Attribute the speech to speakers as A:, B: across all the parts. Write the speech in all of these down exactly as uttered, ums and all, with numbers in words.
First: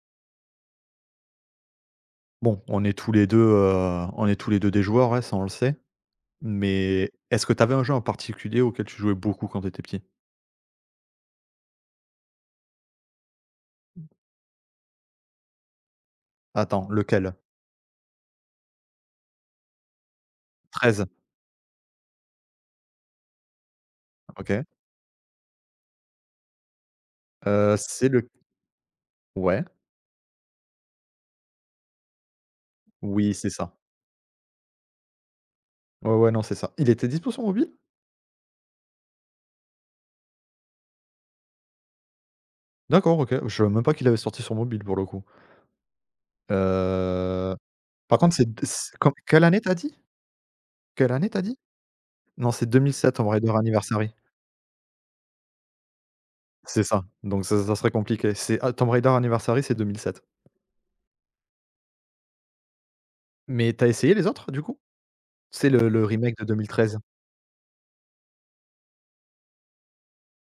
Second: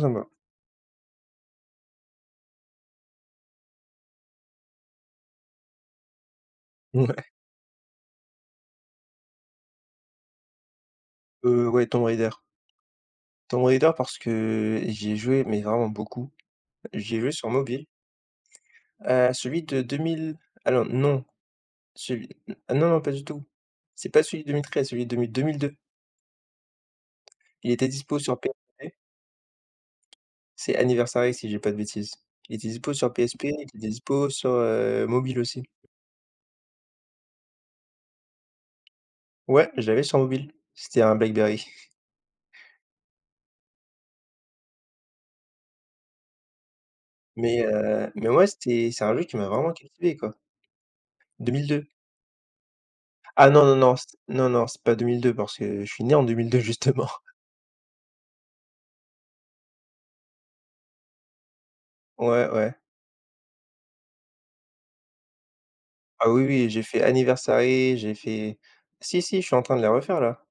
A: Ça me va.
B: Bon, on est tous les deux, heu, on est tous les deux des joueurs, ouais, ça on le sait. Mais
A: Ouais.
B: est-ce que tu avais un jeu en particulier auquel tu jouais beaucoup quand tu étais petit?
A: Heu, ouais, Tomb Raider. Tomb Raider parce que j'y ai joué, mais vraiment beaucoup.
B: Attends,
A: J'y ai joué
B: lequel?
A: sur mobile, heu, celui de deux mille alors
B: Treize.
A: non, celui ah non, non, pas du tout. C'est pas celui de
B: OK.
A: deux mille treize, celui de mi deux mille deux. Il
B: Heu,
A: était
B: c'est
A: dispo
B: le
A: sur P S P,
B: Ouais,
A: c'est Anniversary si j'ai pas de bêtises. Il était dispo sur
B: oui,
A: P S P,
B: c'est
A: il
B: ça.
A: était dispo sur, heu, mobile aussi.
B: Ouais, ouais, non, c'est ça. Il était dispo sur mobile?
A: Ouais, je l'avais sur mobile. C'était un BlackBerry.
B: D'accord, OK. Je savais même pas qu'il avait sorti sur mobile pour le coup. Heu,
A: Mais heu,
B: Par
A: mais
B: contre,
A: ouais,
B: c'est
A: c'était
B: c'est
A: c'est
B: quand
A: un jeu qui
B: quelle
A: m'a
B: année
A: vraiment
B: t'as dit?
A: captivé, quoi.
B: Quelle année t'as dit?
A: deux mille deux.
B: Non, c'est deux mille sept Tomb
A: Ah
B: Raider
A: non, non, non, c
B: Anniversary.
A: non, non, c'est pas deux mille deux parce que je suis né en deux mille deux
B: C'est ça,
A: justement.
B: donc ça ça serait compliqué. C'est ah, Tomb Raider Anniversary, c'est deux mille sept.
A: Ouais, ouais.
B: Mais t'as essayé les autres, du coup? C'est le le
A: Ah
B: remake
A: oui,
B: de
A: oui, j'ai
B: deux mille treize.
A: fait Anniversary, j'ai fait si, si, je suis en train de les refaire là.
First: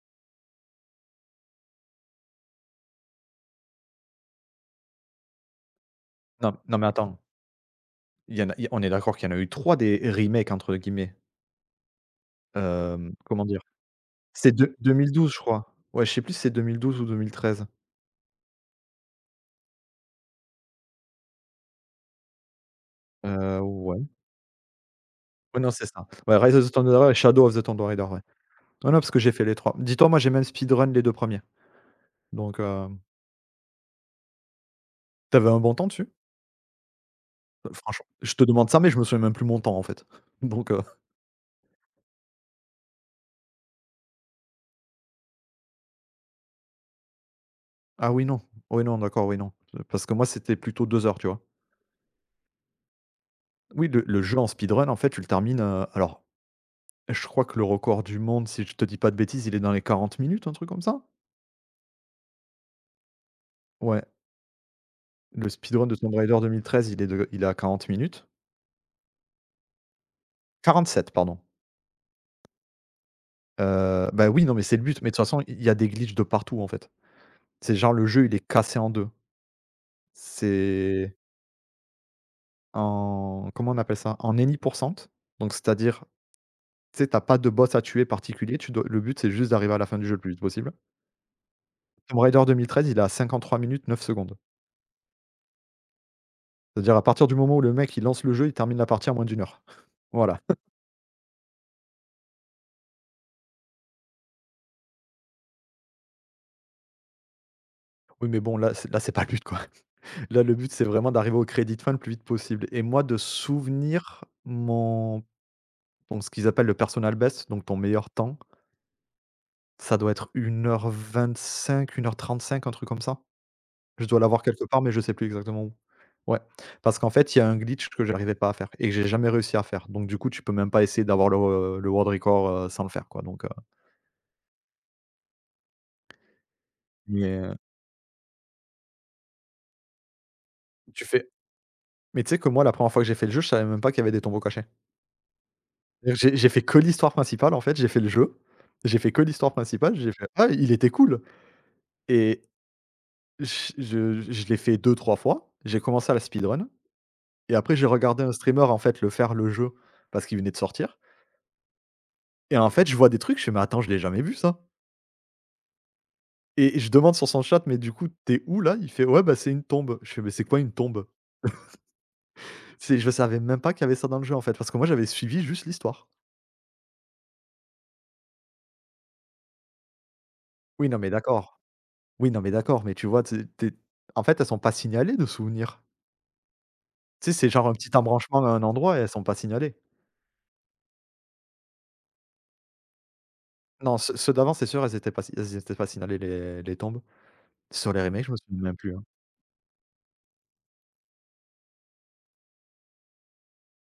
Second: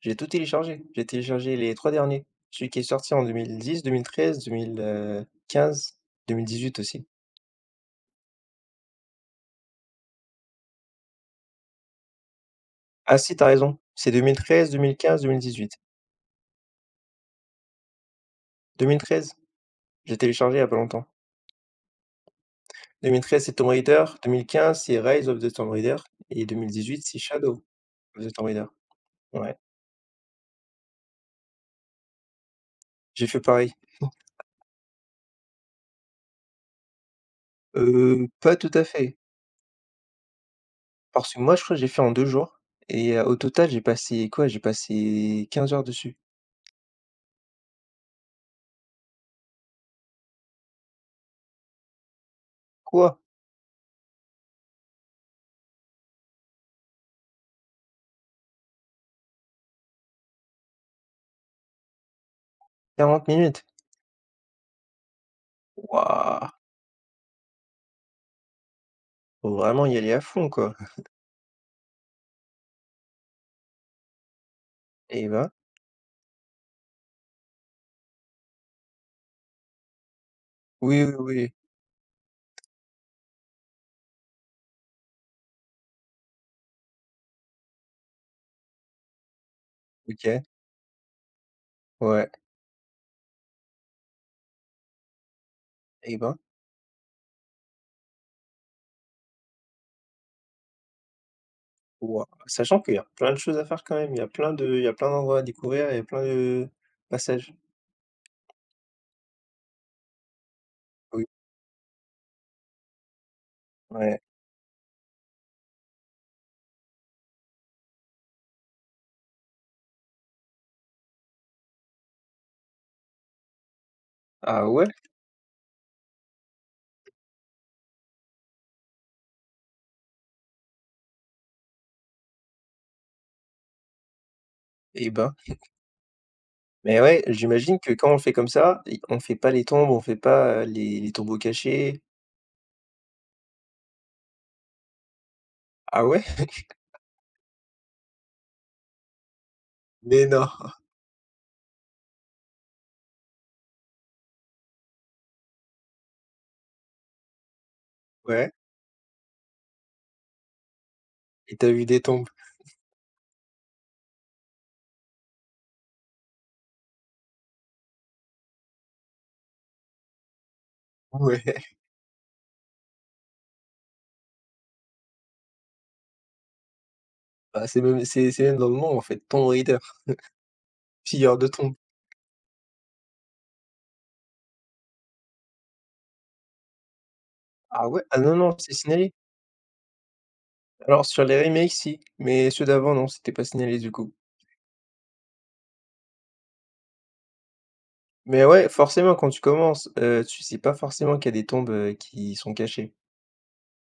A: J'ai tout téléchargé. J'ai téléchargé les trois derniers. Celui qui est sorti en deux mille dix-deux mille treize-deux mille quinze,
B: Non,
A: deux mille dix-huit
B: non mais
A: aussi.
B: attends, il y en a il on est d'accord qu'il y en a eu trois des «remakes» entre guillemets. Hem,
A: Ah si,
B: comment
A: t'as
B: dire?
A: raison, c'est
B: C'est de deux mille douze je
A: deux mille treize-deux mille quinze-deux mille dix-huit.
B: crois. Ouais, je sais plus si c'est deux mille douze ou deux mille treize.
A: deux mille treize, j'ai téléchargé il y a pas longtemps. deux mille treize, c'est
B: Heu,
A: Tomb
B: ouais.
A: Raider, deux mille quinze, c'est Rise of the
B: Ouais,
A: Tomb
B: non, c'est
A: Raider
B: ça. Ouais,
A: et
B: Rise of the Tomb
A: deux mille dix-huit,
B: Raider et
A: c'est
B: Shadow of
A: Shadow
B: the Tomb Raider, ouais.
A: of the Tomb Raider.
B: Non, non, parce que j'ai fait les
A: Ouais,
B: trois. Dis-toi, moi, j'ai même speedrun les deux premiers. Donc, heu,
A: j'ai fait pareil.
B: tu un bon temps dessus? Heu, franchement,
A: Heu,
B: je te
A: pas tout
B: demande ça,
A: à
B: mais je me
A: fait,
B: souviens même plus mon temps, en fait. Donc heu
A: parce que moi je crois que j'ai fait en deux jours et heu, au total j'ai passé quoi? J'ai passé quinze heures dessus.
B: ah oui, non. Oui, non, d'accord, oui, non. Parce que moi, c'était plutôt deux heures, tu vois?
A: Quoi?
B: Oui, le le jeu en speedrun, en fait, tu le termines, heu, alors. Je crois que le record du monde, si je te dis pas de bêtises, il est dans les quarante minutes, un truc comme ça?
A: Quarante minutes?
B: Ouais, le speedrun de Tomb Raider
A: Waouh!
B: deux mille treize, il est de il est à quarante minutes.
A: Faut vraiment y aller à fond, quoi.
B: Sept, pardon. Heu, bah, oui, non, mais c'est le but, mais de toute
A: Eh
B: façon,
A: ben,
B: il y a des glitches de partout, en fait. C'est genre le jeu, il est cassé en deux.
A: oui, oui,
B: C'est
A: oui,
B: en Comment on appelle ça? En Any%, donc c'est-à-dire, tu sais, t'as pas de boss à tuer particulier, tu dois le but, c'est juste d'arriver à la fin du jeu le plus vite
A: OK,
B: possible. Tomb
A: ouais,
B: Raider deux mille treize, il est à trois minutes neuf secondes.
A: eh ben,
B: C'est-à-dire à partir du moment où le mec, il lance le jeu, il termine la partie en moins d'une heure. Voilà.
A: waouh! Sachant qu'il y a plein de choses à faire quand même, il y a plein de il y a plein d'endroits à découvrir, il y a plein de passages.
B: Oui, mais bon, là, c'est là, c'est pas le but, quoi. Là, le but, c'est vraiment
A: Oui,
B: d'arriver au crédit de fin le plus vite possible. Et moi, de
A: ouais.
B: souvenir, mon donc ce qu'ils appellent le personal best, donc ton meilleur temps, ça doit être une une heure vingt-cinq, une heure vingt cinq trente cinq un truc comme ça. Je dois l'avoir quelque
A: Ah
B: part,
A: ouais?
B: mais je sais plus exactement où. Ouais, parce qu'en fait, il y a un glitch que j'arrivais pas à faire et que j'ai jamais réussi à faire. Donc du coup, tu peux même pas essayer d'avoir le, heu, le world record, heu, sans le faire, quoi. Donc, heu,
A: Eh ben, mais ouais,
B: mais, heu,
A: j'imagine que quand on fait comme ça, on fait pas les tombes, on fait pas, heu, les
B: tu
A: les
B: fais
A: tombeaux cachés.
B: mais tu sais que moi, la première fois que j'ai fait le jeu, je savais même pas qu'il y avait des tombeaux cachés.
A: Ah ouais?
B: J'ai j'ai fait que l'histoire principale, en fait, j'ai fait le jeu, j'ai fait que l'histoire principale, j'ai
A: Mais
B: fait:
A: non,
B: «Ah, il était cool» et j je je l'ai fait deux trois fois, j'ai commencé à la speedrun et après j'ai regardé un
A: ouais.
B: streamer, en fait, le faire, le jeu, parce qu'il venait de sortir
A: Et t'as as eu des tombes?
B: et en fait, je vois des trucs, je fais: «Mais attends, je l'ai jamais vu ça» et je demande sur son chat: «Mais du coup, tu es où là?» il fait: «Ouais, bah, c'est une tombe». Je fais: «Mais c'est quoi une tombe?»
A: Ouais,
B: C'est Je savais même pas qu'il y avait ça dans le jeu, en fait, parce que moi, j'avais suivi juste l'histoire.
A: bah, c'est même c'est c'est même dans le nom en fait, Tomb Raider,
B: Oui, non, mais
A: pilleur de
B: d'accord.
A: tombes.
B: Oui, non, mais d'accord, mais tu vois, tu es tu es en fait, elles sont pas signalées de souvenirs. Tu sais, c'est genre un
A: Ah
B: petit
A: ouais? Ah non,
B: embranchement à
A: non,
B: un
A: c'est
B: endroit et elles
A: signalé.
B: sont pas signalées.
A: Alors sur les remakes si, mais ceux d'avant non, c'était pas signalé du
B: Non,
A: coup.
B: ceux ceux d'avant, c'est sûr, elles étaient pas si elles étaient pas signalées les les tombes. Sur les remakes, je me
A: Mais
B: souviens
A: ouais,
B: même plus, hein.
A: forcément quand tu commences, heu, tu sais pas forcément qu'il y a des tombes, heu, qui sont cachées.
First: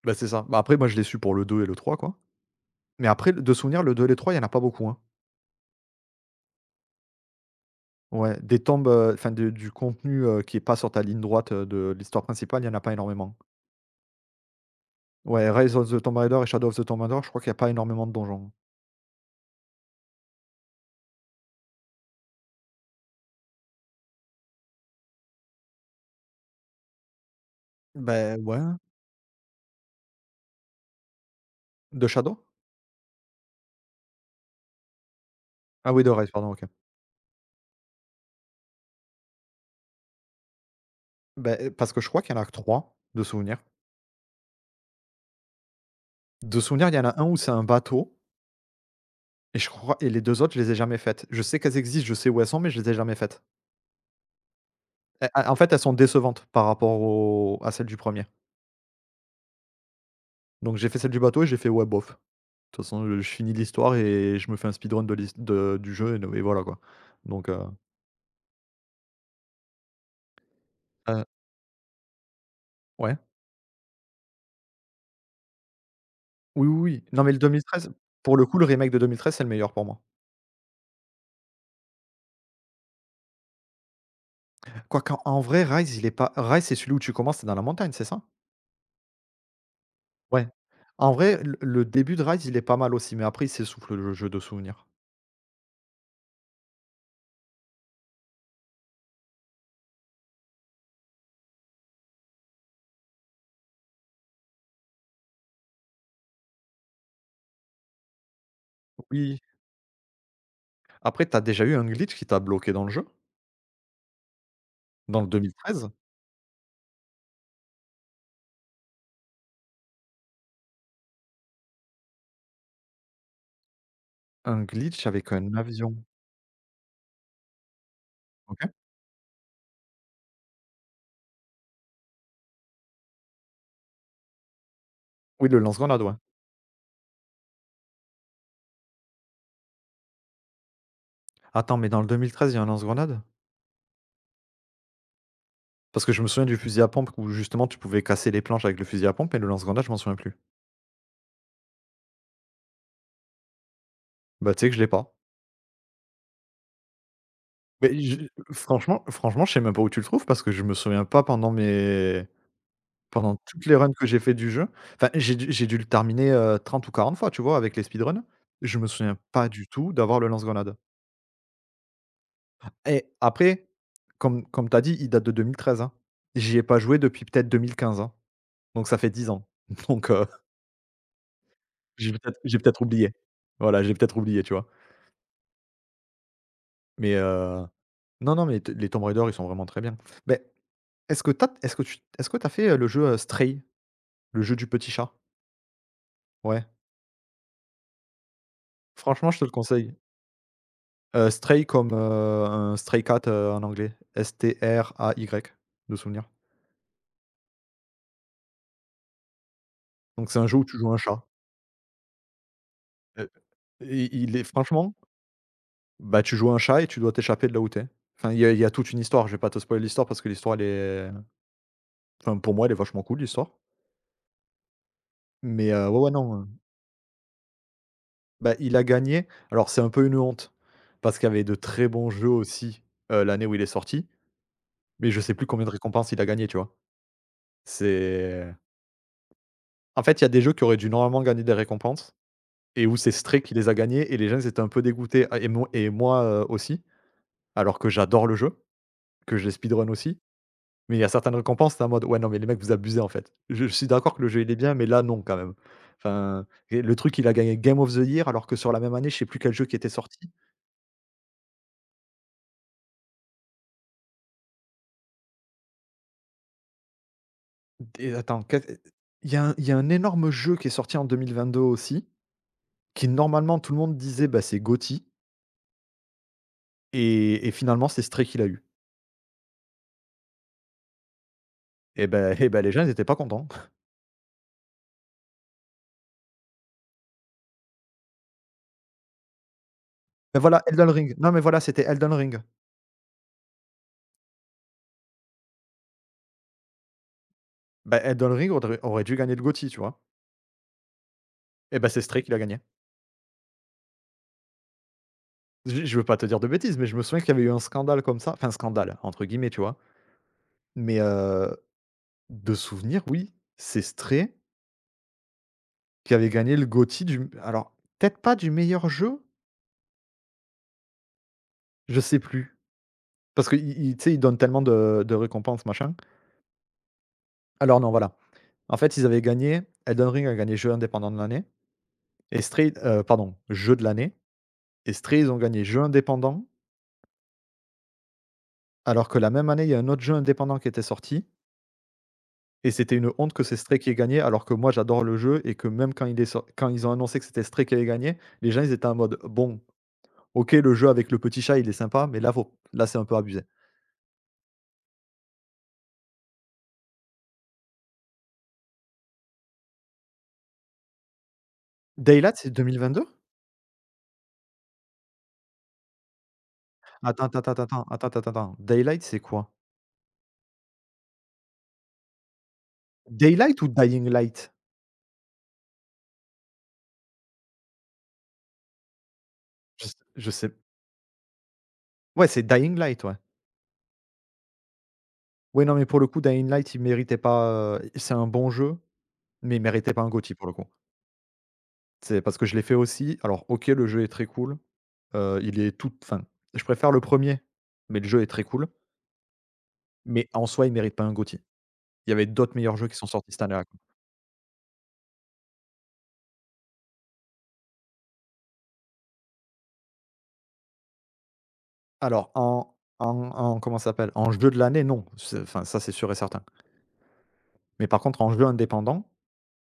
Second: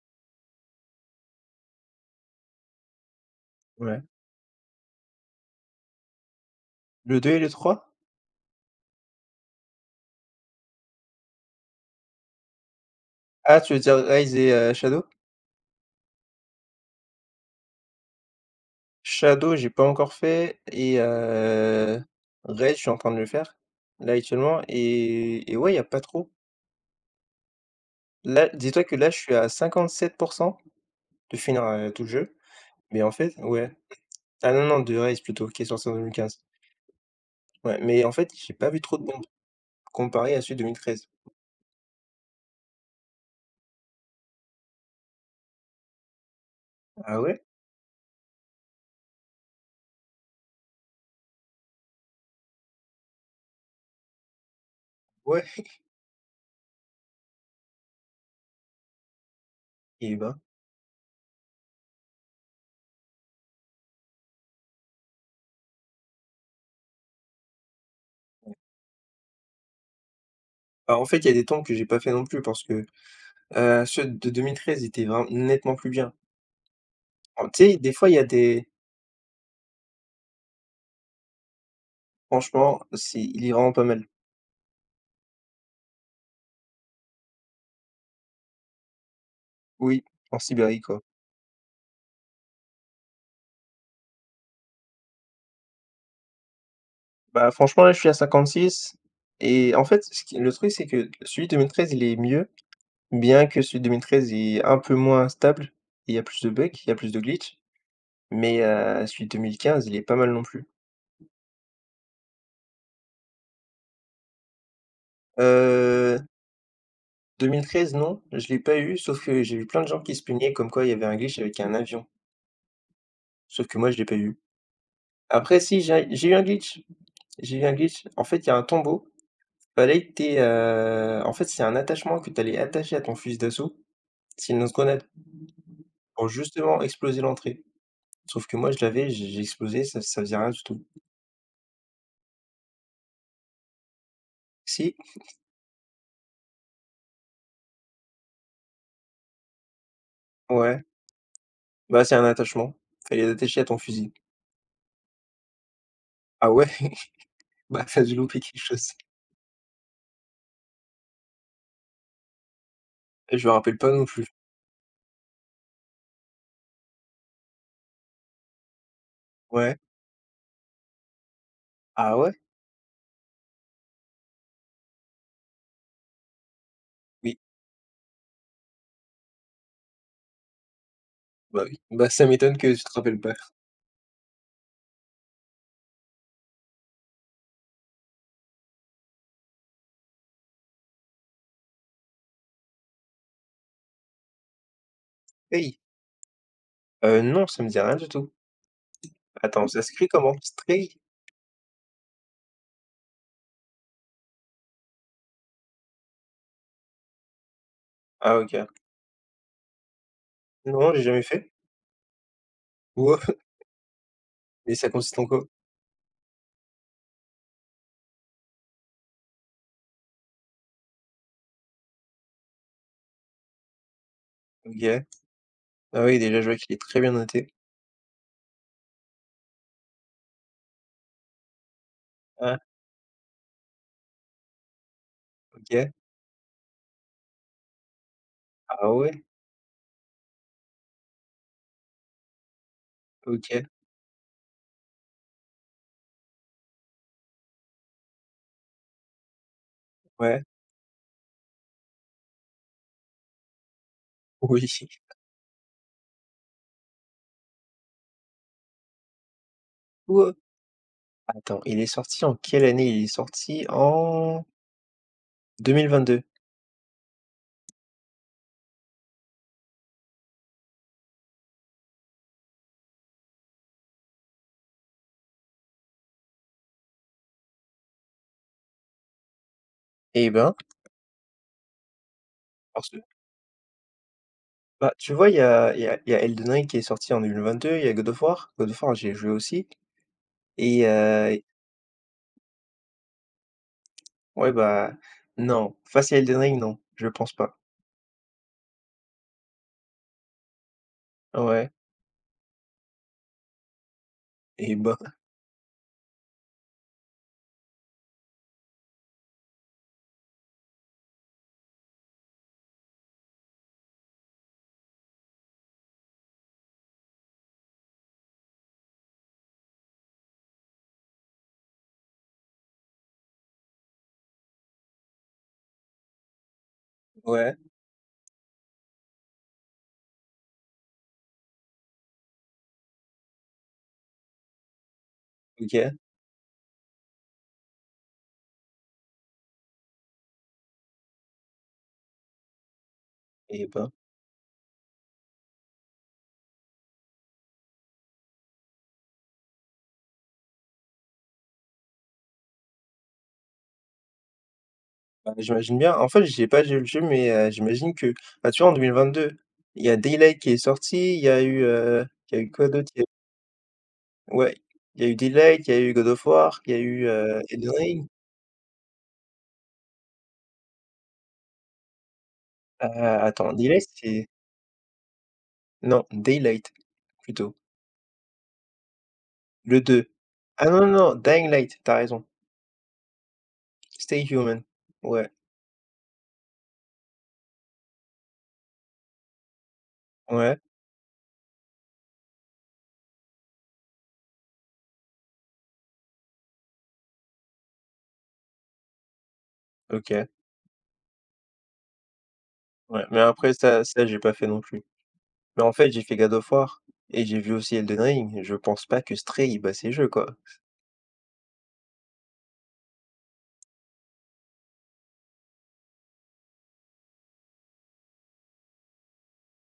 B: Bah, c'est ça. Bah, après, moi, je l'ai su pour le deux et le trois quoi. Mais après, de souvenir, le
A: Ouais.
B: deux et le trois il y en a pas beaucoup, hein.
A: Le deux et le trois.
B: Ouais, des tombes, heu, enfin de du contenu, heu, qui est pas sur ta ligne droite, heu, de l'histoire principale, il y en a pas énormément.
A: Ah, tu veux dire Rise et, heu, Shadow?
B: Ouais, Rise of the Tomb Raider et Shadow of the Tomb Raider, je crois qu'il y a pas énormément de donjons.
A: Shadow, j'ai pas encore fait et, heu, Rise, je suis en train de le faire, là actuellement, et et ouais, il y a pas trop.
B: Beh,
A: Là,
B: ouais.
A: dis-toi que là, je suis à cinquante-sept pour cent. De finir, heu, tout
B: De
A: le jeu?
B: Shadow?
A: Mais en fait, ouais. Ah non, non, de Rise plutôt, qui est sorti
B: Ah
A: en
B: oui, de Rise,
A: deux mille quinze.
B: pardon, OK.
A: Ouais, mais en fait, j'ai pas vu trop de bombes, comparé à celui de deux mille treize.
B: Beh, parce que je crois qu'il y en a que trois de souvenirs. De souvenirs il y en
A: Ah
B: a un où
A: ouais?
B: c'est un bateau. Et je crois et les deux autres, je les ai jamais faites. Je sais qu'elles existent, je sais où elles sont, mais je les ai jamais faites. Elles
A: Ouais,
B: a En fait, elles sont décevantes par rapport au à celle du premier.
A: et ben.
B: Donc j'ai fait celle du bateau et j'ai fait: «Ouais, bof». De toute façon, heu, je finis l'histoire et je me fais un speedrun de l'his de du jeu et no et voilà quoi. Donc heu
A: Bah, en fait, il
B: heu,
A: y a des temps que j'ai pas fait non plus parce que,
B: ouais.
A: heu, ceux de deux mille treize étaient vraiment nettement plus bien.
B: Oui, oui, oui. Non, mais le
A: Alors tu sais, des
B: deux mille treize,
A: fois, il y a
B: pour le coup,
A: des
B: le remake de deux mille treize, c'est le meilleur pour moi.
A: franchement, c'est il est vraiment pas mal.
B: Quoique, en en vrai, Rise, il est pas Rise, c'est celui où tu commences, c'est dans la montagne, c'est ça?
A: Oui, en
B: Ouais.
A: Sibérie, quoi.
B: En vrai, le le début de Rise, il est pas mal aussi, mais après, il s'essouffle le jeu de souvenirs.
A: Bah, franchement, là, je suis à cinquante-six et en fait, ce qui le truc, c'est que celui de deux mille treize, il est mieux, bien que celui de deux mille treize est un peu moins stable, il y a plus de bugs, il y a plus de glitch. Mais heu, celui de deux
B: Oui.
A: mille quinze, il est pas mal non plus.
B: Après, t'as déjà eu un glitch qui t'a bloqué dans le jeu? Dans le deux mille treize?
A: Euh, Deux mille treize, non, je l'ai pas eu, sauf que j'ai vu plein de gens qui se plaignaient comme quoi il y avait un glitch avec un avion, sauf que moi je l'ai pas eu.
B: Un glitch avec un
A: Après si,
B: avion.
A: j'ai j'ai eu un glitch, j'ai eu un glitch. En fait, il y a un
B: OK.
A: tombeau, fallait que tu aies, en fait, c'est un attachement que tu allais attacher à ton fusil d'assaut. C'est une lance-grenade
B: Oui, le lance-grenade, ouais.
A: pour justement exploser l'entrée. Sauf que moi je l'avais, j'ai j'ai explosé, ça ça faisait rien du tout.
B: Attends, mais dans le deux mille treize, il y a un lance-grenade?
A: Si,
B: Parce que je me souviens du fusil à pompe où justement tu pouvais casser les planches avec le fusil à pompe, mais le lance-grenade, je m'en souviens plus.
A: ouais, bah, c'est un attachement, fallait l'attacher à ton fusil.
B: Bah, tu sais que je l'ai pas.
A: Ah ouais? Bah,
B: Mais
A: tu as dû
B: je
A: louper quelque chose.
B: Franchement, franchement, je sais même pas où tu le trouves parce que je me souviens pas pendant mes pendant
A: Je me
B: toutes les
A: rappelle pas
B: runs
A: non
B: que j'ai
A: plus.
B: fait du jeu. Enfin, j'ai dû j'ai dû le terminer, heu, trente ou quarante fois, tu vois, avec les speedruns. Je me souviens pas du
A: Ouais.
B: tout d'avoir le lance-grenade.
A: Ah ouais?
B: Et après, comme comme tu as dit, il date de deux mille treize, hein. J'y ai pas joué depuis
A: Oui.
B: peut-être vingt quinze, hein, donc ça fait dix ans. Donc heu,
A: Bah oui. Bah,
B: j'ai
A: ça
B: peut-être
A: m'étonne
B: j'ai
A: que
B: peut-être
A: tu te
B: oublié.
A: rappelles pas.
B: Voilà, j'ai peut-être oublié, tu vois? Mais, heu, non, non, mais t les Tomb Raider, ils sont vraiment très bien. Beh, est-ce que t'as, est-ce que tu est-ce que t'as fait, heu, le jeu, heu, Stray? Le jeu du petit chat?
A: Stray?
B: Ouais,
A: Heu, non, ça me dit rien du tout.
B: franchement, je te le
A: Attends, ça
B: conseille.
A: s'écrit comment? Stray?
B: Heu, Stray comme, heu, un stray cat, heu, en anglais. S T R A Y, de souvenir.
A: Ah, OK.
B: Donc c'est un jeu où tu
A: Non,
B: joues un
A: j'ai jamais
B: chat.
A: fait. Wow!
B: Heu, i il est
A: Mais ça
B: franchement.
A: consiste en quoi?
B: Bah, tu joues un chat et tu dois t'échapper de là où t'es. Enfin, il y a il y a toute une histoire, je vais pas te spoiler l'histoire parce que l'histoire elle est enfin pour moi elle est vachement cool l'histoire.
A: OK.
B: Mais heu, ouais,
A: Ah
B: ouais,
A: oui,
B: non,
A: déjà, je
B: heu,
A: vois qu'il est très bien noté.
B: bah, il a gagné. Alors c'est un peu une honte parce qu'il y avait de très bons jeux
A: Ah,
B: aussi, heu, l'année où il est sorti, mais je sais plus combien de
A: OK.
B: récompenses il a gagné, tu vois? C'est
A: Ah ouais?
B: En fait, il y a des jeux qui auraient dû normalement gagner des récompenses et où c'est Stray qui
A: OK.
B: les a gagnés et les gens ils étaient un peu dégoûtés, ah et mo et moi, heu, aussi, alors que j'adore le jeu, que j'ai speedrun aussi.
A: Ouais.
B: Mais il y a certaines récompenses, c'est en mode: «Ouais, non mais les mecs vous abusez en fait. Je je suis d'accord que le jeu il est
A: Oui.
B: bien, mais là non quand même». Enfin et le truc il a gagné Game of the Year alors que sur la même année, je sais plus quel jeu qui était sorti.
A: Wow! Attends, il est sorti en quelle année? Il est sorti en deux mille vingt deux.
B: Et attends, quel il y a un il y a un énorme jeu qui est sorti en deux mille vingt-deux aussi, qui normalement tout le monde disait: «Bah c'est Gotti et et finalement c'est Stray qui l'a eu.
A: Eh ben,
B: Et ben et ben les gens
A: parce
B: ils
A: que
B: étaient pas contents.
A: bah, tu vois, il y a il y a il y a Elden Ring qui est sorti en deux mille vingt-deux, il y a God of War. God of War, j'ai joué aussi
B: mais voilà
A: et,
B: Elden Ring. Non
A: heu,
B: mais voilà, c'était Elden Ring.
A: ouais, bah, non, face à Elden Ring, non, je pense pas.
B: Bah Elden Ring audrait aurait dû gagner le Gotti tu vois?
A: Ouais,
B: Et ben c'est Stray qui l'a gagné.
A: et ben
B: Je je veux pas te dire de bêtises, mais je me souviens qu'il y avait eu un scandale comme ça, enfin «scandale» entre guillemets, tu vois? Mais, heu, de souvenir, oui, c'est Stray qui avait gagné le G O T Y du alors peut-être pas du meilleur jeu? Je sais plus. Parce qu'ils Tu sais, ils donnent tellement de de récompenses machin.
A: ouais,
B: Alors non, voilà. En fait, ils avaient gagné Elden Ring a gagné jeu indépendant de l'année et Stray heu, pardon, jeu de l'année, et Stray, ils ont gagné jeu
A: OK,
B: indépendant, alors que la même année, il y a un autre jeu indépendant qui était sorti. Et c'était une honte que c'est
A: et
B: Stray
A: ben,
B: qui ait gagné, alors que moi j'adore le jeu. Et que même quand il est sor quand ils ont annoncé que c'était Stray qui avait gagné, les gens ils étaient en mode: «Bon, OK, le jeu avec le petit chat, il est sympa, mais là faut là c'est un peu abusé».
A: bah, j'imagine bien. En fait, j'ai pas joué le jeu mais, heu, j'imagine que bah, tu vois, en deux mille vingt-deux, il y a Daylight qui est sorti, il y a eu, heu, il
B: Daylight,
A: y a
B: c'est
A: eu quoi d'autre? Il y a
B: deux mille vingt-deux?
A: ouais, il y a eu Daylight, il y a eu God of War, il y a eu,
B: Attends,
A: heu,
B: attends, attends,
A: Elden
B: attends,
A: Ring.
B: attends, attends, attends. Daylight, c'est quoi?
A: Heu, attends,
B: Daylight ou
A: Daylight,
B: Dying
A: c'est
B: Light?
A: non, Daylight plutôt. Le
B: Je s
A: deux.
B: je sais
A: Ah non, non, non, Dying Light, t'as raison.
B: Ouais, c'est Dying Light, ouais.
A: Stay Human. Ouais,
B: Ouais, non, mais pour le coup, Dying Light, il méritait pas, heu, c'est un bon jeu, mais il méritait pas un goty pour le
A: ouais,
B: coup. C'est parce que je l'ai fait aussi. Alors OK, le jeu est très cool, heu, il est tout enfin, je préfère le premier, mais le jeu est très cool,
A: OK,
B: mais en soi, il mérite pas un goty. Il y avait d'autres meilleurs jeux qui
A: ouais,
B: sont
A: mais
B: sortis cette
A: après
B: année-là, quoi.
A: ça ça j'ai pas fait non plus. Mais en fait, j'ai fait God of War et j'ai vu aussi Elden Ring, je pense pas que Stray, il bat ces jeux, quoi.
B: Alors en en en comment ça s'appelle? En jeu de l'année, non, c'est enfin, ça, c'est sûr et certain. Mais par contre, en jeu indépendant,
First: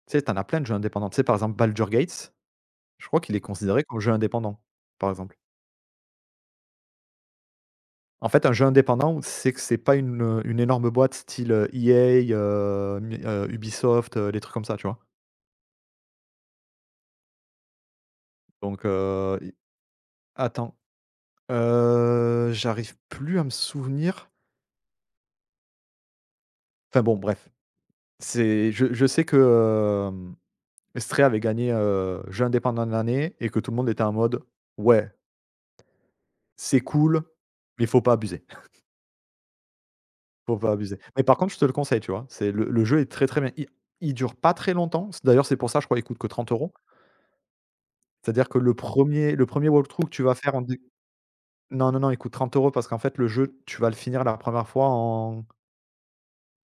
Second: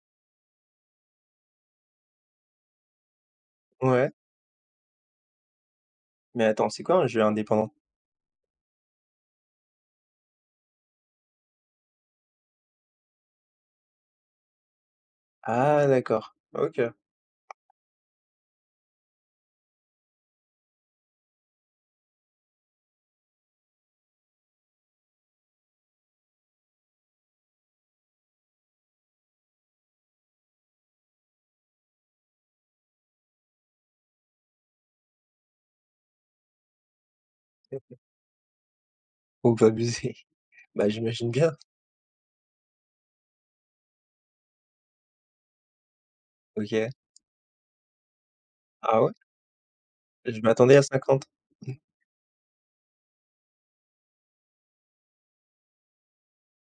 B: tu sais, t'en as plein de jeux indépendants. Tu sais, par exemple, Baldur Gates, je crois qu'il est considéré comme
A: Ouais,
B: jeu indépendant, par exemple.
A: mais attends, c'est quoi un jeu indépendant?
B: En fait, un jeu indépendant, c'est que c'est pas une, une énorme boîte style, heu, E A, heu, mi heu, Ubisoft, heu, des trucs comme ça, tu vois?
A: Ah d'accord, OK.
B: Donc heu, i attends, heu, j'arrive plus à me souvenir. Enfin bon, bref, c'est je je sais que, hem, Stray avait gagné, heu, jeu indépendant de l'année, et que tout le monde était en mode: «Ouais, c'est cool, mais faut pas abuser,
A: Faut pas abuser.
B: faut pas
A: Bah,
B: abuser». Mais
A: j'imagine
B: par
A: bien.
B: contre, je te le conseille, tu vois? C'est le le jeu est très, très bien. Il il dure pas très longtemps. C'est d'ailleurs, c'est pour ça, je crois, il coûte que trente euros.
A: OK.
B: C'est-à-dire que le
A: Ah ouais?
B: premier le premier walkthrough que tu vas
A: Je
B: faire en
A: m'attendais
B: dé
A: à cinquante.
B: non, non, non, il coûte trente euros parce qu'en fait, le jeu, tu vas le finir la première fois en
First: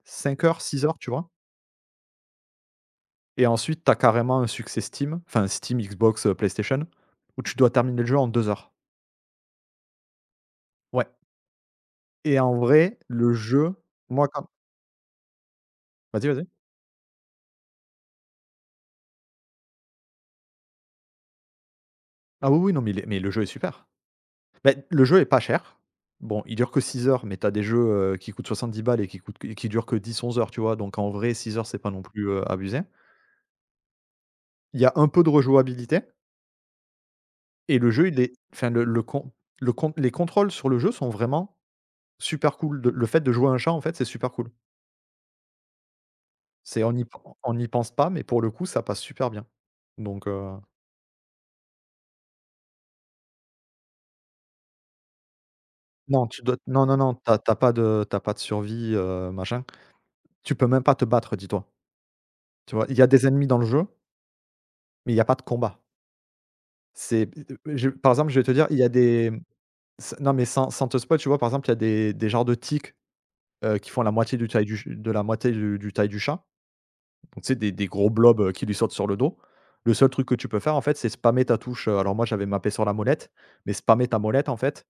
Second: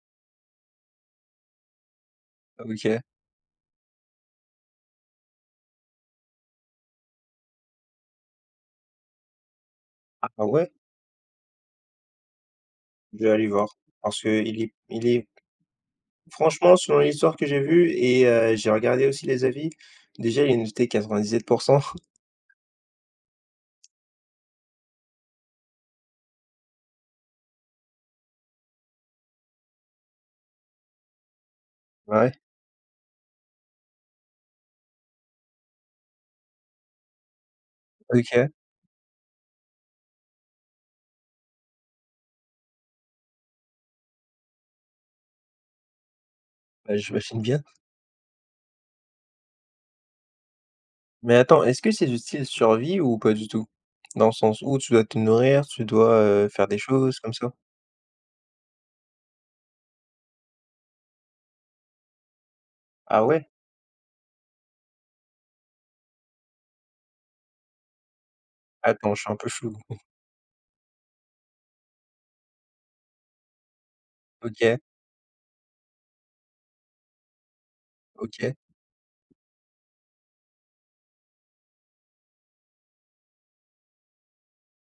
B: cinq heures, six heures, tu vois?
A: OK.
B: Et ensuite, tu as carrément un succès Steam, enfin Steam, Xbox, heu, PlayStation, où tu dois terminer le jeu en deux heures.
A: Ah ouais?
B: Ouais. Et en vrai,
A: Je vais
B: le
A: aller voir
B: jeu,
A: parce
B: moi
A: que
B: quand
A: il est il est
B: vas-y, vas-y.
A: franchement, selon l'histoire que j'ai vue et, heu, j'ai regardé aussi les avis, déjà il est noté quatre-vingt-dix-sept.
B: Ah oui, oui, non, mais il est mais le jeu est super. Ben le jeu est pas cher. Bon, il dure que six heures, mais tu as des jeux, heu, qui coûtent soixante-dix balles et qui coûtent et qui durent que dix, onze heures, tu vois? Donc en vrai, six heures, c'est pas non plus,
A: Ouais,
B: heu, abusé. Il y a un peu de rejouabilité et le jeu, il est
A: OK,
B: enfin le le con le con les contrôles sur le jeu sont vraiment super cool. De le fait de jouer à un chat, en fait, c'est super cool. C'est on
A: bah,
B: n'y p
A: j'imagine
B: on
A: bien.
B: n'y pense pas, mais pour le coup, ça passe super bien. Donc, heu,
A: Mais attends, est-ce que c'est du style survie ou pas du tout? Dans le sens où tu dois te nourrir, tu dois,
B: non, tu
A: heu,
B: dois
A: faire des
B: non, non, non,
A: choses comme
B: t'as
A: ça?
B: t'as pas de t'as pas de survie, heu, machin. Tu peux même pas te battre, dis-toi. Tu vois? Il y a
A: Ah
B: des ennemis
A: ouais?
B: dans le jeu, mais il y a pas de combat. C'est je par exemple, je vais te dire, il y a
A: Attends, je suis
B: des
A: un
B: mmh,
A: peu flou.
B: s non, mais sans sans te spoil, tu vois, par exemple, il y a des des genres de tiques, heu, qui font la moitié du taille du
A: OK,
B: ch de la moitié du du taille du chat. Donc, tu sais, des des gros blobs, euh,
A: OK.
B: qui lui sautent sur le dos. Le seul truc que tu peux faire, en fait, c'est spammer ta touche, heu, alors moi, j'avais mappé sur la molette, mais spammer ta molette, en fait,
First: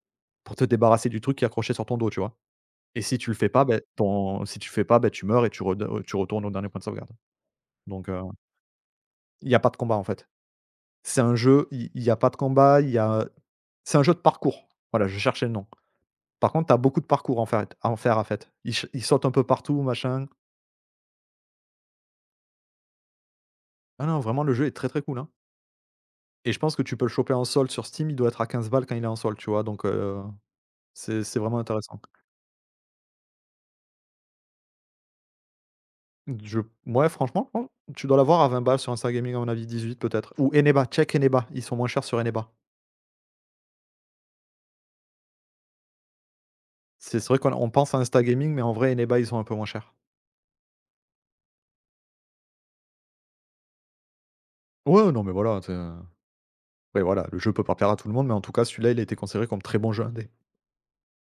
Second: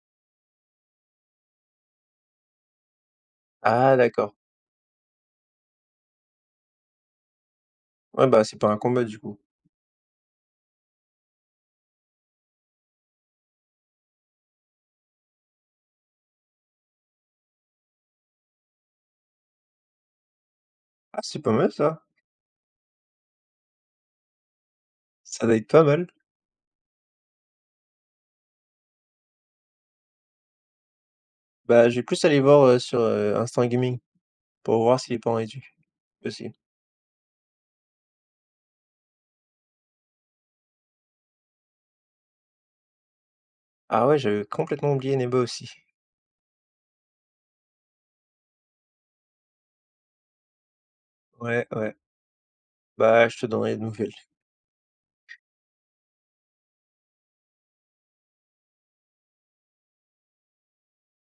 B: pour te débarrasser du truc qui est accroché sur ton dos, tu vois? Et si tu le fais pas, beh,
A: Ah d'accord.
B: ton si tu le fais pas, beh, tu meurs et tu rede tu retournes au dernier point de sauvegarde. Donc, heu,
A: Ouais, bah, c'est pas un combat du coup.
B: il y a pas de combat, en fait. C'est un jeu, il il y a pas de combat, il y a c'est un jeu de parcours. Voilà, je cherchais le nom. Par contre, tu as beaucoup de parcours en fait à en faire, en fait. Ils ch ils sautent un peu partout, machin.
A: Ah, c'est pas mal ça.
B: Ah non, vraiment, le jeu est très, très cool, hein.
A: Ça doit être pas mal.
B: Et je pense que tu peux le choper en solde sur Steam, il doit être à quinze balles quand il est en solde, tu vois? Donc heu, c'est c'est vraiment
A: Bah, je
B: intéressant.
A: vais plus aller voir, heu, sur, heu, Instant Gaming pour voir s'il est pas en réduit, aussi.
B: Je ouais, franchement, je pense tu dois l'avoir à vingt balles sur Instagaming, à mon avis dix-huit peut-être, ou Eneba, check Eneba, ils sont moins chers sur Eneba.
A: Ah ouais, j'avais complètement oublié Neba aussi.
B: C'est c'est vrai qu'on on pense à Instagaming, mais en vrai Eneba, ils sont un peu moins chers.
A: Ouais, ouais. Bah, je te donnerai des nouvelles.
B: Ouais, non, mais voilà, tu sais, voilà, le jeu peut pas plaire à tout le monde, mais en tout cas celui-là, il a été considéré comme très bon jeu indé.